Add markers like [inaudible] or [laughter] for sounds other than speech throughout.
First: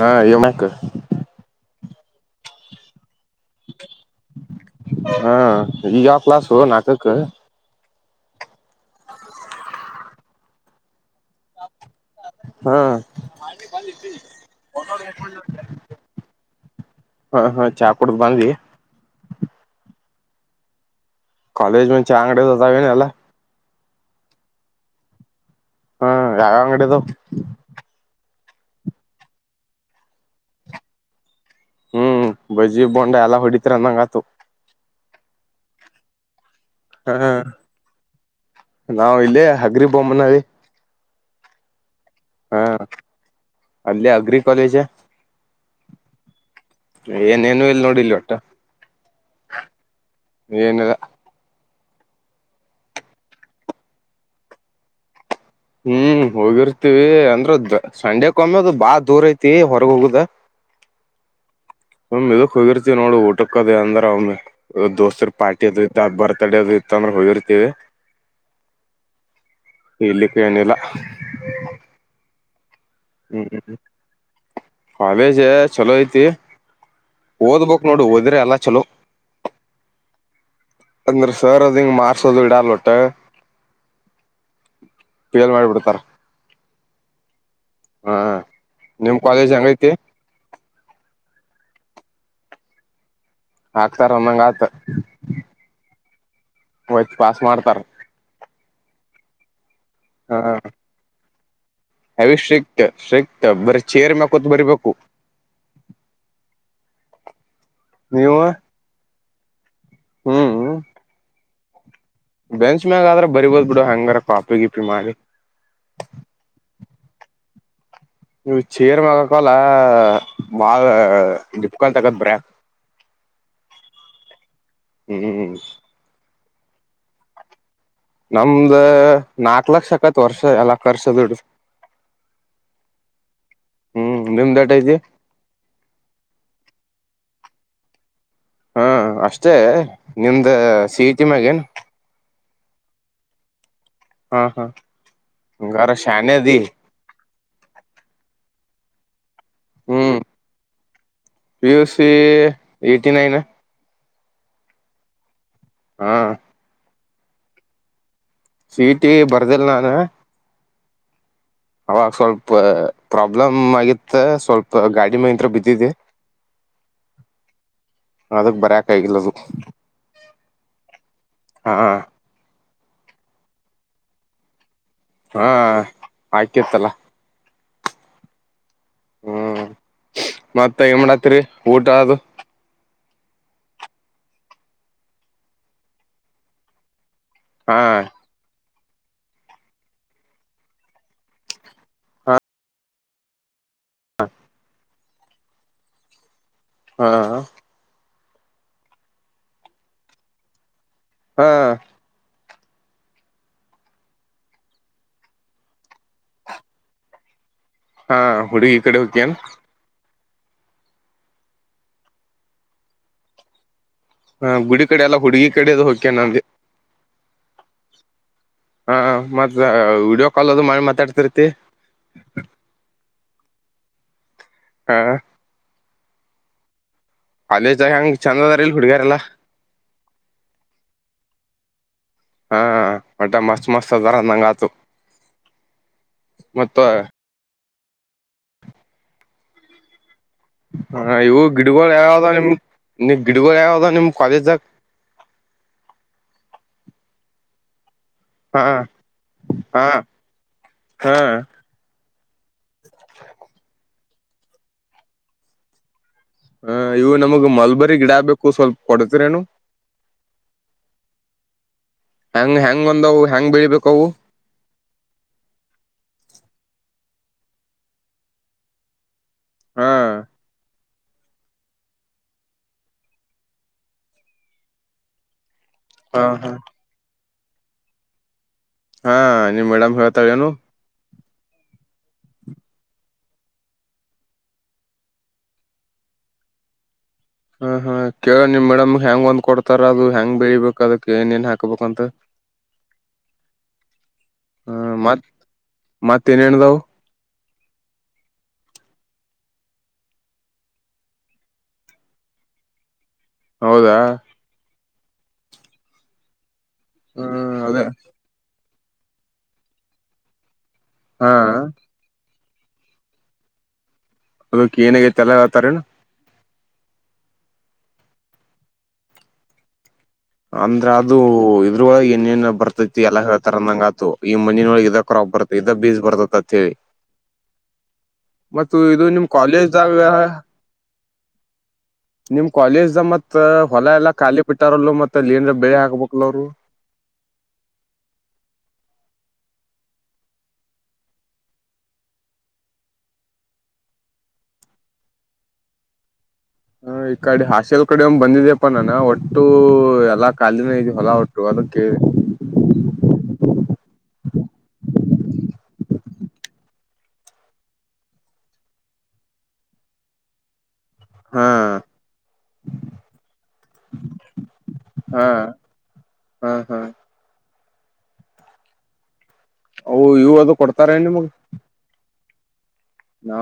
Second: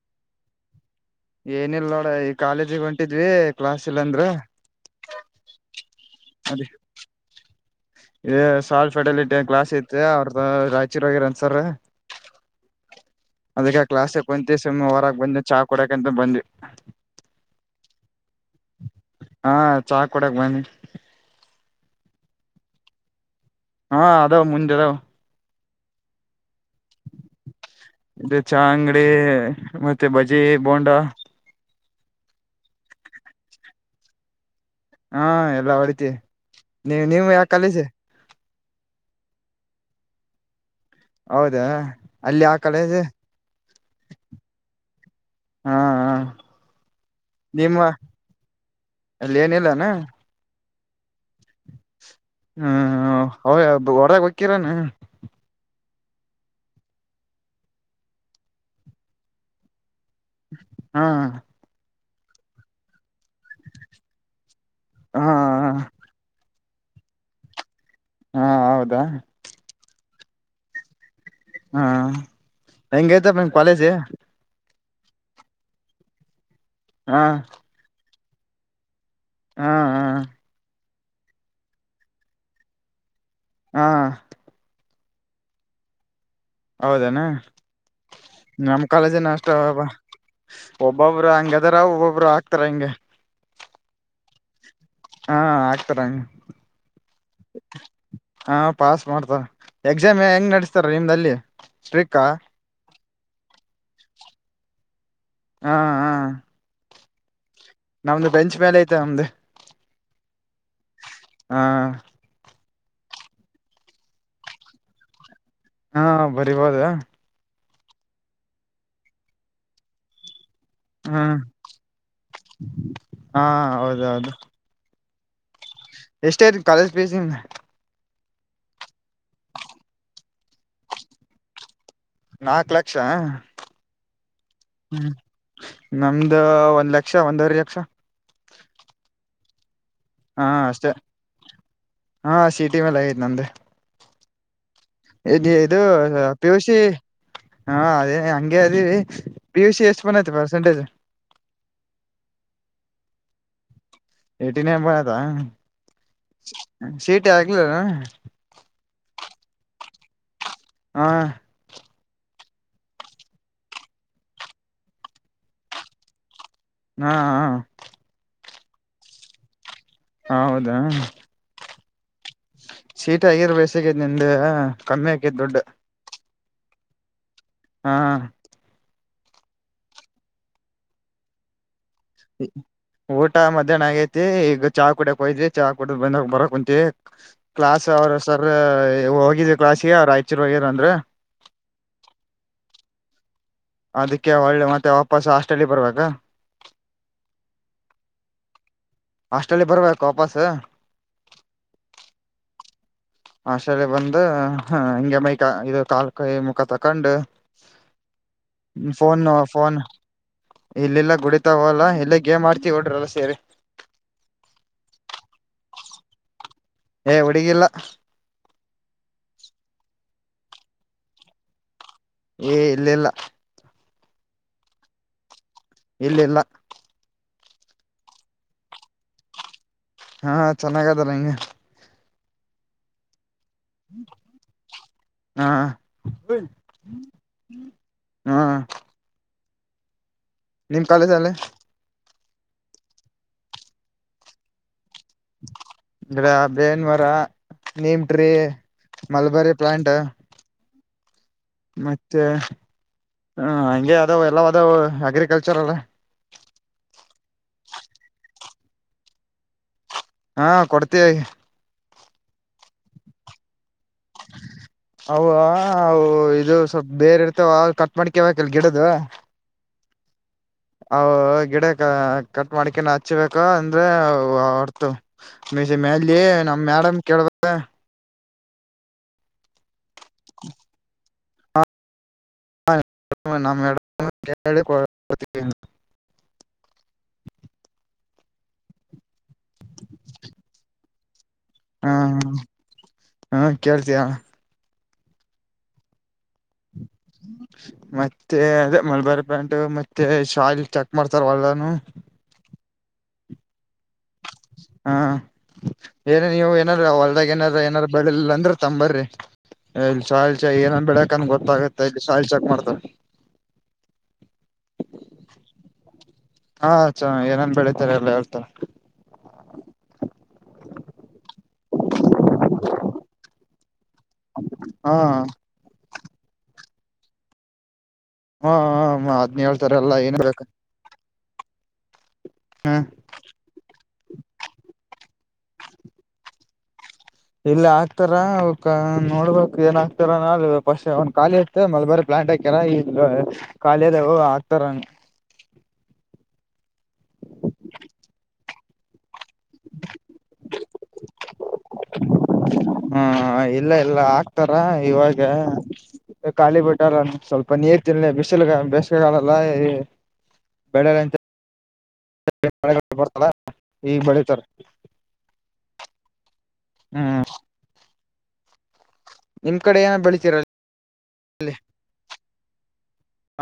ಹಾ ಯೋಮ್ಮಕ. ಏನಿಲ್ಲ ನೋಡ ಈ ಕಾಲೇಜಿ ಈವೆಂಟ್. ಇಟ್ಟಿದ್ವಿ ಕ್ಲಾಸ್ ಇಲ್ಲಾಂದ್ರ ಹಾ ಈಗ ಯಾವ ಕ್ಲಾಸು ಅದೇ. ನಾಲ್ಕಕ್ ಇ ಸಾಲ್ ಫೆಟಲಿಟಿ ಗ್ಲಾಸ್ ಐತೆ ಅವ್ರದ ರಾಯಚೂರೋಗಿರನ್ಸರ್. ಹೊರಗ್ ಬಂದ್ವಿ ಚಾ ಕೊಡಕಂತ ಬಂದ್ವಿ ಹ ಹಾ ಚಾಪ. ಕುಡ್ದ ಬಂದಿ. ಹಾ ಚಾ ಕೊಡಕ್ ಬನ್ನಿ. ಕಾಲೇಜ್ ದಾಗ ಚೆ ಅಂಗಡ ಅದಾವ ಎಲ್ಲ. ಹಾ ಅದಾವ ಮುಂದೆ ಅದಾವ. ಹಾ ಯಾವ ಅಂಗಡಿಯ ಅದಾವ. ಚ ಅಂಗಡಿ ಮತ್ತೆ ಬಜಿ ಬೋಂಡ. ಹ್ಮ್ ಬಜಿ ಬೋಂಡ ಎಲ್ಲಾ ಹೊಡಿತರಿ ಅಂದಂಗ ಆತು. ಹಾ ಎಲ್ಲಾ ಹೊಡತಿ ನೀ ನೀವು ಯಾವ ಕಾಲೇಜು. ನಾವವು ಇಲ್ಲೇ ಹಗ್ರಿ ಬೊಮ್ಮನಿ. ಹೌದಾ. ಅಲ್ಲಿ ಯಾವ ಹಾ ಕಾಲೇಜ್ ಅಲ್ಲಿ ಅಗ್ರಿ ಕಾಲೇಜ. ಹಾ ಹ ಏನೇನು ನಿಮ್ಮ ಇಲ್ ನೋಡಿಲ್ ಒಟ್ಟ. ಅಲ್ಲಿ ಏನಿಲ್ಲಾನ. ಏನಿಲ್ಲ. ಹ್ಮ್ ಅವ ಹೊರಗೆ ಒಕ್ಕಿರಾನ. ಹ್ಮ್ ಹೋಗಿರ್ತಿೀವಿ ಅಂದ್ರೆ ಸಂಡೆಕ್ಮ್ಮೆದು ಬಾಳ ದೂರ ಐತಿ ಹೊರಗ ಹೋಗುದು. ಹಾ. ಇದಕ್ ಹೋಗಿರ್ತಿವಿ ನೋ ಊಟಿ. ಕದ ಅಂದ್ರ ಅವ ಹಾ ದೋಸ್ತ್ರ ಹಾ ಪಾರ್ಟಿ ಅದ ಇತ್ತ ಬರ್ಡೇ ಅದ ಇತ್ತ ಅಂದ್ರೆ ಹೋಗಿರ್ತವಿ. ಹಾ ಹೌದಾ. ಇಲಿಕ್ಕೆ ಏನಿಲ್ಲ. ಹಾ ಹೆಂಗಐತ ನಿಮ್ ಕಾಲೇಜಿ. ಕಾಲೇಜ ಚಲೋ ಐತಿ ಹಾ ಓದ್ಬೇಕಕ್ ನೋಡು ಓದ್ರೆ ಅಲ್ಲ ಚಲೋ ಹಾ ಹಾ ಅಂದ್ರ ಸರ್ ಅದ ಹಿಂಗ ಮಾರ್ಸೋದು ಇಡಲ್ ಒಟ್ಟ ಹಾ ೇಲ್ ಮಾಡಿಬಿಡ್ತಾರ ಹೌದೇನಾ ನಮ್ಮ್ ನಿಮ್ ಕಾಲೇಜ ನ ಅಷ್ಟ ಕಾಲೇಜ್ ಹೆಂಗೈತಿ ಒಬ್ಬ ಅವರು ಹಂಗ ಅದಾರ ಒಬ್ಬೊಬ್ರು ಆಕ್ತಾರ ಹಿಂಗೆ ಹಾಕ್ತಾರ ಒಂದಂಗ ಆತ ಹಾ ಆಗ್ತಾರ ಹಂಗ ವತ್ ಪಾಸ್ ಮಾಡ್ತಾರ ಹಾ ಪಾಸ್ ಮಾಡ್ತಾರ ಎಕ್ಸಾಮ್ ಹೆಂಗ್ ನಡೆಸ್ತಾರ ನಿಮ್ದಲ್ಲಿ ಸ್ಟ್ರಿಕ್ ಹಾ ಅವಿ ಸ್ಟ್ರಿಕ್ಟ್ ಸ್ಟ್ರಿಕ್ಟ್ ಬರ ಚೇರ್ ಮಕೋತ್ ಬರಿಬೇಕು ಹಾ ಹಾ ನಮ್ದು ನೀವು ಬೆಂಚ್ ಮೇಲೆ ಐತೆ ನಮ್ದ ಹ್ಮ್ ಹಾ ಬೆಂಚ್ ಮ್ಯಾಗ ಆದ್ರ ಬರಿಬೋದ್ ಬಿಡು ಹಂಗಾರ ಕಾಫಿ ಗಿಪಿ ಮಾಡಿ ಹಾ ಬರಿಬೋದ ನೀವು ಚೀರ್ ಮಗಕಲ್ಲ ಮಾಾ ಹ್ಮ್ ಿಪ್ಕಲ್ ತಗತ್ ಬ್ರ ಹಾ ಹ್ಮ್್ಮ ಎಷ್ಟ ಐತ ಕಾಲೇಜ್ ಪೇಸ್ಿಂದ ನಮ್ದ ನಾಕ್ ಲಕ್ಷ ಆಕೈತ್ ವರ್ಷ ಎಕ್ ವರ್ಷ ದುಡ್ದ ನಾಕ್ು ಲಕ್ಷ ಹ್ಮ್ ನಿಮ್ದ ಎಟ್ ಐತಿ ಹ್ಮ್ ನಮ್ದ ಒಂದ್ ಲಕ್ಷ ಒಂದವರ ಲಕ್ಷ ಹಾ ಅಷ್ಟೇ ಹಾ ನಿಮ್ದ ಅಷ್ಟೇ ಸಿ ಇಟಿ ಮಗೇನ್ ಹಾ ಸಿಟಿ ಮೇಲೆ ಆಐು ನಂದೆ ಹಾ ಹಾ ಇ ಇದು ಹಂಗಾರ ಶಾನೆ ಅದಿ ಪಿಯುಶಿ ಹ ಅದೇ ಹಂಗಗೆ ಅದ ಪಿ ಯು ಸಿ ಎಷ್ಟು ಬನ್ೈಐತೆ percentage P U C eighty nine ಎಟಿನೇ ಹಬಯತಾ ಹಾ ಆಗ್ಲ ಸೀಟಿ ಬರ್ದಿಲ್ಲ ನಾನ ಹಾ ಅವಾಗ ಸ್ವಲ್ಪ ಪ್ರಾಬ್ಲಮ್ ಆಗಿತ್ತ ಸ್ವಲ್ಪ ಗಾಡಿ ಮತ್ರ ಬಿದ್ದಿದ್ದಿ ಹಾ ಹಾ ಅದಕ್ ಬರಕ್ ಆಗಿಲ್ಲದು ಹೌದಾ ಹಾಂ ಸೀಟ ಆಗಿದ ಬೇಸಗೇತಿ ನಿಮ್ದ ಕಮ್ಮಿ ಆಾಕೇತಿ ದೊಡ್ಡ ಆಯ್ತತ್ತಲ್ಲ ಹಾ ಹ ಹ್ಮ್ ಮತ್ತ ಇಮಡತ್ತರಿ ಊಟ ಅದು ಊಟ ಮಧ್ಯಾಹ್ನ ಆಗೈತಿ ಈಗ ಚಾ ಕುಡಕ್ ಹೋಯ್ವಿ ಚಾ್ ಕುಡಿದ್ ಬಂದ ಬರಕ್ ಕುಂತವಿ ಹಾ ಕ್ಲಾಸ್ ಅವರು ಸರ್ ಹೋಗಿದ ಕ್ಲಾಾಸಿ ಆಯ್ಚರುಗ್ಯಾರ ಅಂದ್ರ ಅದಕ್ಕೆ ಒಳ್ಳೆ ಮತ್ತೆ ವಾಪಸ್ ಹಾಸ್ಟೆಲ್ಲಿ ಬರುವಾಗ ಹಾ ಹಸ್ಟಲ್ಲಿ ಬರ್ಬೇಕ ವಾಪಸ್ ಹಾ ಆಶಲ್ಲಿ ಬಂದ ಹಿಂಂಗಗೆ ಮೈಕ ಇದು ಕಾಲ್ ಕೈ ಮುಖ ತಕೊಂಡು ಹಾ ಹುಡುಗಿ ಕಡೆ ಫೋನ್ ಹೋಗ್ಯನ್ ಫೋನ್ ಇಲ್ಲಿಲ್ಲ ಗಡಿತಾವಲ್ಲಾ ಇಲ್ಲ ಗೇಮ್ ಆಡ್ತಿ ಹೊಡ್ರಲ್ಲ ಸೇರಿ ಹ ಗುಡಿ ಕಡೆ ಎಲ್ಲಾ ಹುಡುಗಿ ಕಡೆದು ಹೋಗಕ್ಯನೆ ನಗೆ ಏ ಹುಡುಗಿಲ್ಲ ಹಾ ಮತ್ತ ವಡಿಯೋ ಕಾಲ್ ಅದು ಮಾಡಿ ಮಾತಾಡ್ತಿರ್ತಿ ಏ ಇಲ್ಲಿಲ್ಲ ಹಾ ಇಲ್ಲಿಲ್ಲ ಅಲ್ಲೇ ಜಾಗ ಹೆಂಗಗೆ ಚಂದ ಅದಾರ ಇಲ್ಲಿ ಹುಡ್ಗರೆಲ್ಲಾ ಹಾ ಚೆನ್ನಾಗತರಂಗಗೆ ಹಾ ಮಟ್ಟೆ ಮಸ್ತ್ ಮಸ್ತ್ ಅದಾರ ನಂಗ ಆತ ಹಾ ಮ ಹ್ಮ ಹಾ ಇವು ಗಿಡಗಳು ಯಾವ್ದ ನಿಮ ನಿ ಗಿಡಗಳು ಯಾವ್ದ ನಿಮ ಕಾಲೇಜ್ದಾಗ ಅ್ರ ಬೇನ್ ಮರ ನಿಮ ಟ್ರಿ ಹಾ ಮಲ್ಬಾರಿ ಹಾ ಪ್ಲಾಂಟ್ ಹಾ ಮತ್ತೆ ಹ ಹಗೆ ಅದಾವ ಎಲ್ಲಾವದ ಅಗ್ರಿಕಲ್ಚರ್ಲ್ಲ ಹಾ ಇವು ನಮಗ್ ಮಲ್ಬರಿ ಗಿಡ ಬೇಕು ಸ್ವಲ್ಪ ಕೊಡ್ತಿರೇನು ಹಾ ಕೊಡ್ತೀಯ ಹೆಂಗ್ ಹೆಂಗ್ ಬಂದವು ಹೆಂಗ್ ಬೆಳಿಬೇಕು ಅ ಇದು ಸ್ವಲ್ಪ್ ಬೇರೆ ಇರ್ತಾವ ಕಟ್ ಮಾಡ್ಕೇವಕ್ಲ್ ಗಿಡ್ದ ಹಾ ಅ ಗಿಡ ಕಟ್ ಮಾಡಕನ್ ಹಚ್ಬೇಕ ಅಂದ್ರೆ ಹೊರ್ತು ಮಸ ಮೇಾಲ ಹಾ ಹಾ ನಮ್ ಮ್ಯಾಡಮ ಕೇಳ್ಬೇಕ ಹಾ ನೀ ಮೇಡಾಮ್ ಹೇಳಳ್ತ ಏನು ಹಾ ನಮ್ಮ ಎ ಹ ಹಾ ಕೇಳ ನೀವ್ ಮೇಡಮ್ ಹ ಹೆಂಗ ಒಂದ್ ಕೊಡ್ತಾರ ಅದು ಹ ಹೆಂಗ ಬೆಳಿಬೇಕು ಅದಕ್ ಏನೇನ್ ಹಾ ಹಾಕ್ಬೇಕಂತ ಹಾ ಕೇಳ್ತೀಯಾ ಹ್ಮ ಮತ್ ಮತ್ತೇನೇಣ್ದವು [unintelligible] ಮತ್ತೆ ಅದೇ ಮಲ್ಬಾರಿ ಪ್ಯಾಂಟ್ ಮತ್ತೆ ಶಾಲ್ ಚೆಕ್ ಮಾಡ್ತಾರ ಒಲ್ಲನುೂ ಹೌದಾ ಹಾ ಏನ ನೀವು ಏನಾರ ಹೊರ್ದಾಗ ಹ್ಮ್ ಏನಾರ ಅದೇ ಏನಾರ ಬೆಳಿಲ್ಲ ಅಂದ್ರ ತಂಬರ್ರಿ ಇಲ್ಲಿ ಶಾಲ್ ಚಾ ಏನ ಬೆಳಕಂದ ಹಾ ಗೊತ್ತಾಗುತ್ತೆ ಇಲ್ಲಿ ಶಾಲ್ ಚಾಕ್ ಮಾಡ್ತ ಹ ಅದಕ್ಕೆ ಏನಗೈತೆ ಎಲ್ಲತಾರೇನ ಹಾ ಚ ಏನನ್ ಬೆಳಿತಾರೆ ಎಲ್ಲ ಹೇಳ್ತಾರ ಅಂದ್ರ ಅದು ಇದ್ರೊಳಗೆ ಏನ್ನ್ ಬರ್ತೈತಿ ಎಲ್ಲ ಹೇಳ್ತಾರಂದಂಗ ಈ ಮಂನ ಒಳಗೆ ಹಾ ಇದ ಕ್ರಾಪ್ ಬರ್ತ ಇದ ಬೀಜ ಬರ್ತತಿ ಅತ್ ಹೇಳಿ ಹಾ ಮತ್ತ ಇದು ನಿಮ್ ಅದ್ನ್ ಹೇಳ್ತಾರ ಎಲ್ಲ ಕಾಲೇಜಾಗ ಏನ್ ಬೇಕ ನಿಮ್ ಕಾಲೇಜ್ ದ ಮತ್ ಹೊಲ ಎಲ್ಲಾ ಖಾಲಿ ಬಿಟ್ಟಾರಲ್ಲ ಮತ್ ಮಲ್ಲಿ ಏನ್ಬೆಳೆ ಹಾಕ್ಬೇಕಲ ಅವ್ರು ಇಲ್ಲ ಆಗ್ತಾರ ನೋಡ್ಬೇಕಕ್ ಏನ್ ಆಗ್ತಾರಾನ ಅ ಪಸ್ ಅವನ್ ಖಾಲಿ ಇತ್ತ ಮಲ್ಬರ ಟಕರ ಇ ಖಾಲಿಯದ ಹಾಕ್ತಾರ [unintelligible] ಹ ಈ ಕಡೆ ಹಾಸೆಲ್ ಕಡೆ ಒಂದ್ ಬಂದಿದ್ಯಪ್ಪಾ ನಾನ ಒಟ್ಟು ಎಲ್ಲಾ ಕಾಲಿನ ಇದ ಹೊಲ ಒಟ್ಟು ಓಕೆ ಹಾ ಇಲ್ಲ ಇಲ್ಲ ಆಕ್ತಾರ ಇವಾಗ ಖಾಲಿ ಬಿಟ್ಟಲ್ಲ ಸ್ವಲ್ಪ ನೀರ್ ತಿನ್ಲ ಬಿಸಿಲು ಬೇಸಿಗೆಗಾಲಲ್ಲ ಬೆಳೆ ಹಾ ಬರ್ತಲ್ಲ ಈಗ ಬೆಳತಾರೆ ಹ್ಮ್ ಹ್ಮ್ ನಿಮ್ ಕಡೆ ಏನ ಅ ಇವು ಅದು ಬೆಳಿತೀರಲ್ಲಿ ಕೊಡ್ತಾರೆ ನಿಮ್ಗ್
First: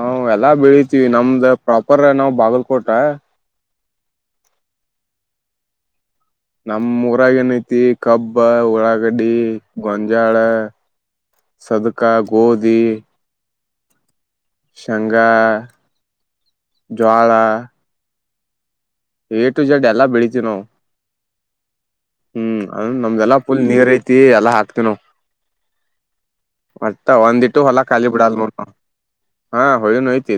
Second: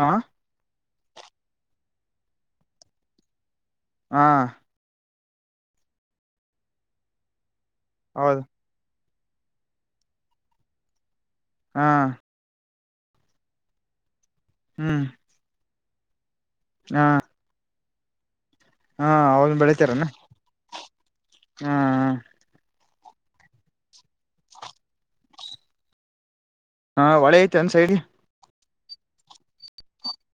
ಹ ಎಲ್ಲಾ ಬೆಳತಿೀವಿ ನಮ್ದ ಪ್ರಾಪರ್ ನಾವ್ ಬಾಗಲ್ಕೋಟ ಹಾ ನಮ್ ಊರಾಗ ಏನಐತಿ ಕಬ್ಬ ಹೌದು ಉಳ್ಳಾಗಡ್ಡಿ ಗೊಂಜಾಳ ಹಾ ಸದಕ ಗೋಧಿ ಹ್ಮ್ ಶಘಾ ಹಾ ಜ್ವಳ ಹಾ ಎಏ ಅವನ್ ಟು ಜೆಡ್ ಎಲ್ಲ ಬೆಳಿತಾರನ ಬೆಳತಿವಿ ನಾವು ಹಾ ಅ ನಮ್ದೆಲ್ಲಾ ಪುಲ್ ನೀರ್ ಐತಿ ಎಲ್ಲಾ ಹಾಕ್ತಿವಿ ನಾವವು ಹಾ ಮತ್ತ ಹೊಳೆ ಐತೆ ಒಂದಿಟ್ಟು ಒಂದ್ ಹೊಲಾ ಸೈಡ್ ಖಾಲಿ ಬಿಡಲ್ ಹ ಹೊಿ ನೋಯ್ತ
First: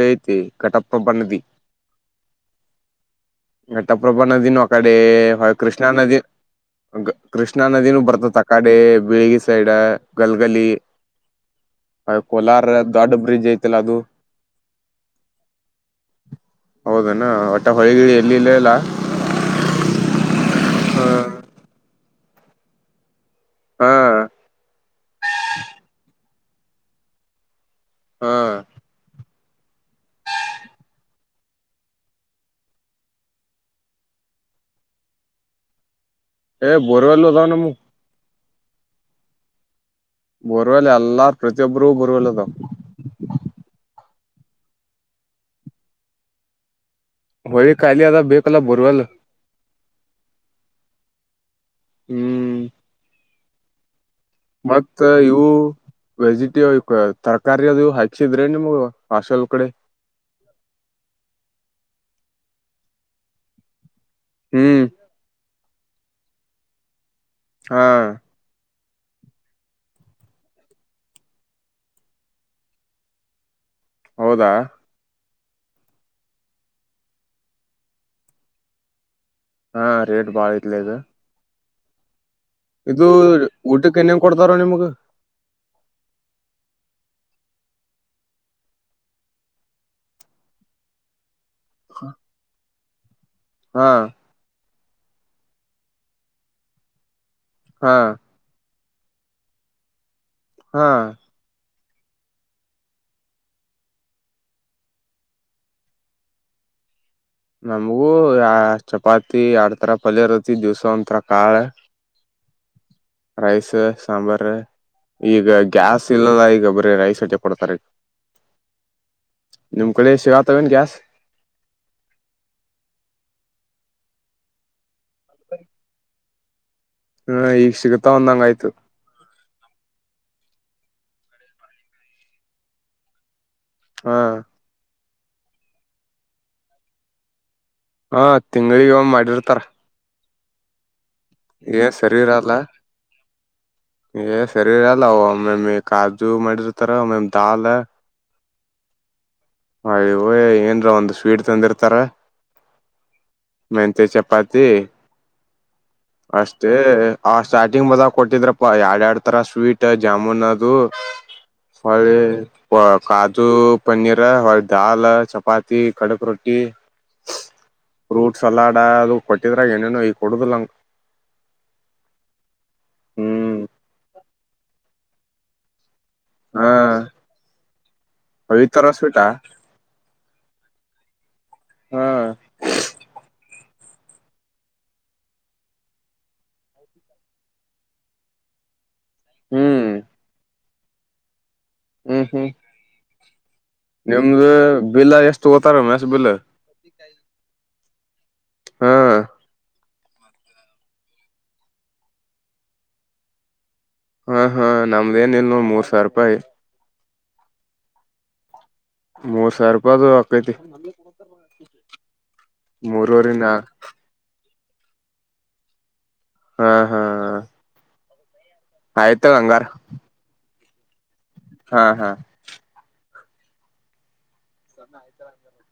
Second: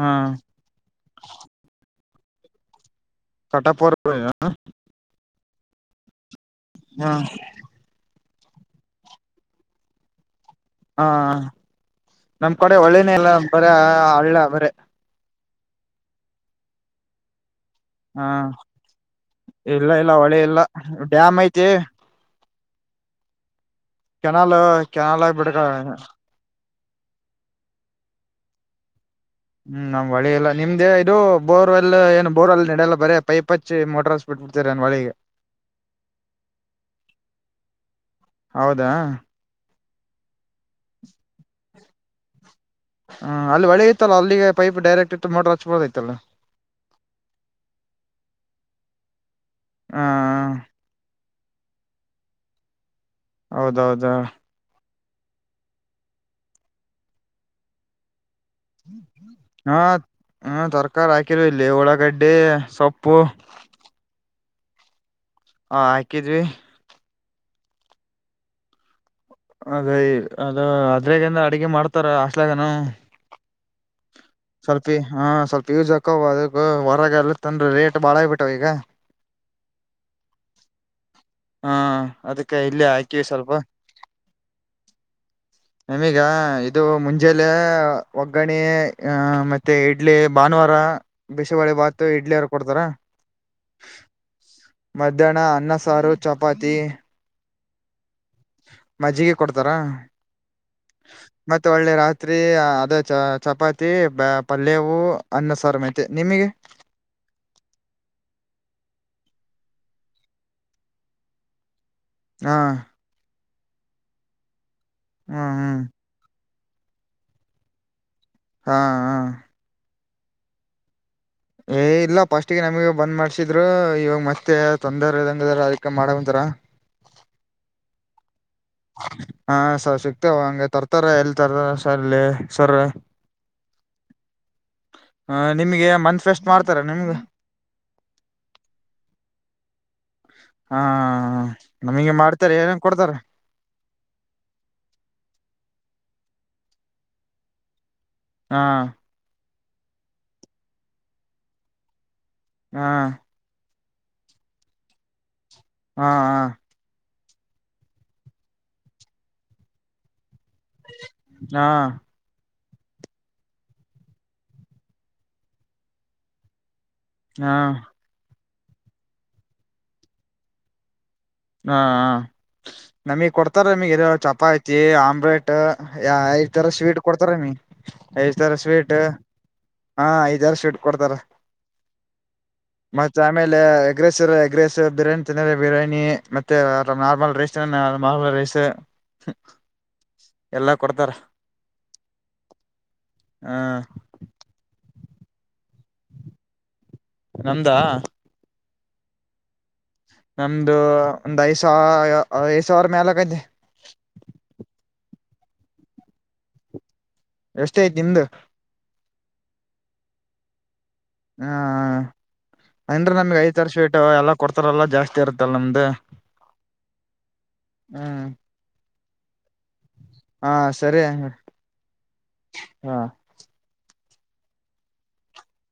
ಹಾ ಕಟಪಭ ನದಿ [unintelligible] ಕಟಾಪುರ್ ಘಟಪ್ರಭಾ ನದಿ ನ ಅ ಕಡೆ ಹ ಕೃಷ್ಣ ನದಿ ಹಾ ಕೃಷ್ಣಾ ನದಿನೂ ಬರ್ತತ್ ತಕಾಡೆ ಬೀಳಗಿ ಸೈಡ್ ಗಲ್ ಹಾ ನಮ್ ಕೋಲಾರ ಕಡೆ ದೊಡ್ಡ ಒಳ್ಳೇನೇ ಇಲ್ಲ ಬ್ರಿಡ್ಜ್ ಬರೇ ಹಳ್ಳ ಬರೇ ಹೌದಣ ಒಟ್ಟ ಹೊಳಿಗಿಳಿ ಹಾ ಎಲ್ಲಿ ಇಲ್ಲ ಇಲ್ಲ ಇಲ್ಲ ಇಲ್ಲ ಒಳೆ ಇಲ್ಲ ಹಾ ಡ್ಯಾಮ್ ಐತೆ ಹಾ ಕೆನಾಲ್ ಕೆನಾಲ ಬಿಡ್ಗ ಹಾ ಹ್ಮ್ ನಮ್ ಒಳಿ ಇಲ್ಲ ನಿಮ್ದೇ ಇದು ಬೋರ್ವೆಲ್ ಏನು ಬೋರ್ವೆಲ್ ನಡೆಯಲ್ಲ ಬರೇ ಪೈಪ್ ಹಚ್ಚಿ ಮೋಟರ್ಸ್ಬಿಟ್ಟ ಬಿಡ್ತಾರೆ ಏನ್ ಮಳಿ [inaudible] ಬೋರವಲ್ಲು ಅದಾವ ನಮ ಹೌದಾ ಬೋರುವವೆಲ್ಲ ಎಲ್ಲಾರ ಪ್ರತಿಯೊಬ್ಬರೂ ಬೋರ್ ವೆಲ್ಲದ ಹ ಅಲ್ಲಿ ಹೊಳಿ ಇತ್ತಲ್ಲ ಅಲ್ಲಿಗೆ ಪೈಪ್ ಡೈರೆಕ್ಟ್ ಇತ್ತು ಮೋಟರ್ ಹಚ್ಬೊದೈತ್ತಲ್ಲ ಹೊಳಿ ಖಾಯಲಿ ಅದ ಬೇಕಲ್ಲ ಬರುವವಲ್ ಹ ಹ್ಮ್ ಹೌದೌದ ಮತ್ತ ಇವು ವೆಜಿಟ ತರಕಾರಿ ಅದು ಹಚ್ಚಿದ್ರೆ ನಿಮ್ಗ ಹಾಸ್ಟೆಲ್ ಕಡೆ ಹಾ ಹ ತರಕಾರಿ ಹಾಕಿರ ಇಲ್ಲಿ ಒಳಾಗಡ್ಡಿ ಎ ಸಪ್ಪು ಹ್ಮ್ ಹಾ ಹಾಕಿದ್ವಿ ಹಾ ಅದ ಅದ ಅದ್ರಾಗಂದ ಅಡಗೆ ಮಾಡ್ತಾರ ಅಷ್ಟಲಾಗನ ಹೌದಾ ಸ್ವಲ್ಪ ಹ ಸ್ವಲ್ಪ ಯೂಸ್ ಹಾಕ ಅದಕ್ಕ ಹೊರಗೆ ಎಲ್ಲ ತಂದ್ರ ರೇಟ್ ಬಾಳ ಆಗಬಿಟ್ಟಾವ ಈಗ ಹಾ ರೇಟ್ ಬಾತ್ಲದು ಹಾ ಅದಕ್ಕೆ ಇಲ್ಲಿ ಹಾಕಿವ ಸ್ವಲ್ಪ ಊಟಕ್ಕೆ ಏನೇನ್ ಕೊಡ್ತಾರ ನಿಮ್ಗ ನಮಗ ಇದು ಮುಂಚ ಜಲೆ ಒಗ್ಗಣೆ ಮತ್ತೆ ಇಡ್ಲಿ ಭಾನುವಾರ ಬಿಸಿಬೇಳೆ ಬಾತ್ ಇಡ್ಲಿ ಎರಡೂ ಕೊಡ್ತಾರಾ ಹಾ ಮಧ್ಯಾಹ್ನ ಅನ್ನ ಸಾರು ಚಪಾತಿ ಹಾ ಮಜ್ಜಿಗೆ ಕೊಡ್ತಾರ ಹಾ ಮತ್ತ ಒಳ್ಳೆ ರಾತ್ರಿ ಅದೇ ಚ ಚಪಾತಿ ಪಲ್ಯವು ಅನ್ನ ಸಾರ ಮತ್ತೆ ನಿಮಗೆ. [inaudible] ನಮಗೂ ಆ ಚಪಾತಿ ಎಡ್ತರ ಪಲ್ಯ ರತಿ ದಿವ್ಸ ಒಂಥರ ಕಾಳ. ಹಾ ರೈಸ್ ಸಾಂಬಾರ್ ಈಗ ಹ್ಮ್ ಹ್ಮ್ ಗ್ಯಾಸ್ ಇಲ್ಲದ ಈಗ ಬರೀ ರೈಸ್ ತೆಕ್ಕೊಡ್ತಾರ ಈಗ. ಹಾ ಹಾ ಬೆಳಿಗ್ಗೆ [unintelligible] ಏ ಇಲ್ಲ ಪಾಸ್ಟ್ ಗೆ ನಮಗೆ ಬಂದ್ ಮಾಡ್ಸಿದ್ರು ಇವಾಗ ಮತ್ತೆ. ತೊಂದರೆ ಇದಂಗದ ಅದಕ್ಕೆ ಮಾಡವಂತರ. ಹ್ಮ ಈಗ ಸಿಗತಾ ಒಂದಂಗ ಆಯ್ತು. [inaudible] ಹಾ ಸ ಸಿಕ್ತೇವ ಹಂಗೆ ತರ್ತಾರ ಎಲ್ಲಿ ತರ ಸರ್ ಇಲ್ಲಿ ಸರ್ರ. ಹಾ ಹ ನಿಮ್ಗೆ ಮಂತ್ಫೆಸ್ಟ್ ಮಾಡ್ತಾರ ನಿಮ್ಗ. ಹಾ ತಿಂಗ್ಳಿಗ್ ಒಮ್ಮೆ ಮಾಡಿರ್ತಾರ. ಹಾ ಏ ನಮಗೆ ಸರಿ ಇರಲ್ಲ ಮಾಡ್ತಾರೆ ಏನಂಗ ಕೊಡ್ತಾರ. ಏ ಸರಿ ಇರಲ್ಲ ಮ್ಯಮ ಈ ಕಾಜು ಮಾಡಿರ್ತಾರ ಒ ಮೇಮ್ ದಾಲ್. ಹಾ ಹವ ಏನ್ರ ಒಂದ್ ಸ್ವೀಟ್ ತಂದಿರ್ತಾರ. ಹಾ ಮೆಂತೆ ಚಪಾತಿ ಹಾ ಹಾ ಅಷ್ಟೇ. ಆ ಸ್ಟಾರ್ಟಿಂಗ್ ಬಂದಾಗ ಕೊಟ್ಟಿದ್ರಪ್ಪ ಎರಡ್ ಎರಡ್ ತರ ಸ್ವೀಟ್ ಜಾಮೂನ್. ದು ಹಾ ಹಳೆ. ಕಾಜು ಪನ್ನೀರ್ ಹೊ ದಾಲ್ ಚಪಾತಿ ಕಡಕ್ ರೊಟ್ಟಿ. ಹಾ ಫ್ರೂಟ್ ಸಲಾಡ್ ಅದು ಕೊಟ್ಟಿದ್ರಾಗ ಏನೇನೊ ಈ ಕೊಡುದಿಲ್ಲಂಕ. ಹಾ ನಮಗ್ ಹ್ಮ್ ಕೊಡ್ತಾರ ನಮಗ್ ಚಪಾತಿ ಆಮ್ಲೆಟ್. ಯ ಐದ್ ತರ ಹಾ ಸ್ವೀಟ್ ಕೊಡ್ತಾರ ಮಿ ಐದ್ ತರ ಈ ಸ್ವೀಟ್ ಸ್ವೀಟಾ ಹಾ ಐದ್ ತರ ಸ್ವೀಟ್. ಕೊಡ್ತಾರ ಹಾ ಮತ್ ಆಮೇಲೆ. ಇಲ್ಲ ಎಗ್ರೆಸಿವ್ ಎಗ್ರೆಸಿವ್ ಬಿರಿಯಾನಿ ತನ್ನರೆ ಬಿರಿಯಾನಿ. ಮತ್ತೆ ಅ ನಾರ್ಮಲ್ ರೈಸ್ ನಾರ್ಮಲ್ ರೈಸ್. ಹ್ಮ್ ಎಲ್ಲಾ ಕೊಡ್ತಾರ. ಹ್ಮ್ ಹ್ಮ್ ಹ ನಿಮ್ದ. ಬೆಲ್ಲ ಎಷ್ಟು ಓತಾರ ಮಷ್ಟ ಬಿಲ್ಲ. ನಮ್ದಾ. ಹಾ ನಮ್ದು ಒಂದ್ ಐದ ಸಾವ ಐದ್ ಸಾವಿರ ಮ್ಯಾಲಕೈಐತೆ. ಹಾ ಹಾ ನಮ್ದ ಏನ ಇಲ್ ನ ಮೂರ್ ಸಾವಿರ ರೂಪಾಯಿ. ಎಷ್ಟ್ ಅಯ್ತ್ ನಿಮ್ದ. ಮೂರ್ ಸಾವಿರ ಆಕ್ಕೈತಿ. ಹ್ಮ ಅಂದ್ರೆ ಮೂರವರಿ ನಮ್ಗೆ ನಾ ಐದ ತರ್ಸಿವಿಟ್ಟ ಎಲ್ಲ. ಕೊಡ್ತಾರಲ್ಲಾ ಜಾಸ್ತಿ ಇರತ್ತಲ್ಲ ನಮ್ದ. ಹಾ ಹಾ ಹ್ಮ್ ಆಯ್ತದ ಹಂಗಾರ್. ಹಾ ಸರಿ. ಹಾ ಹಾ ಹಾ ಸೊಣೆ ಆಯ್ತರ ಆ.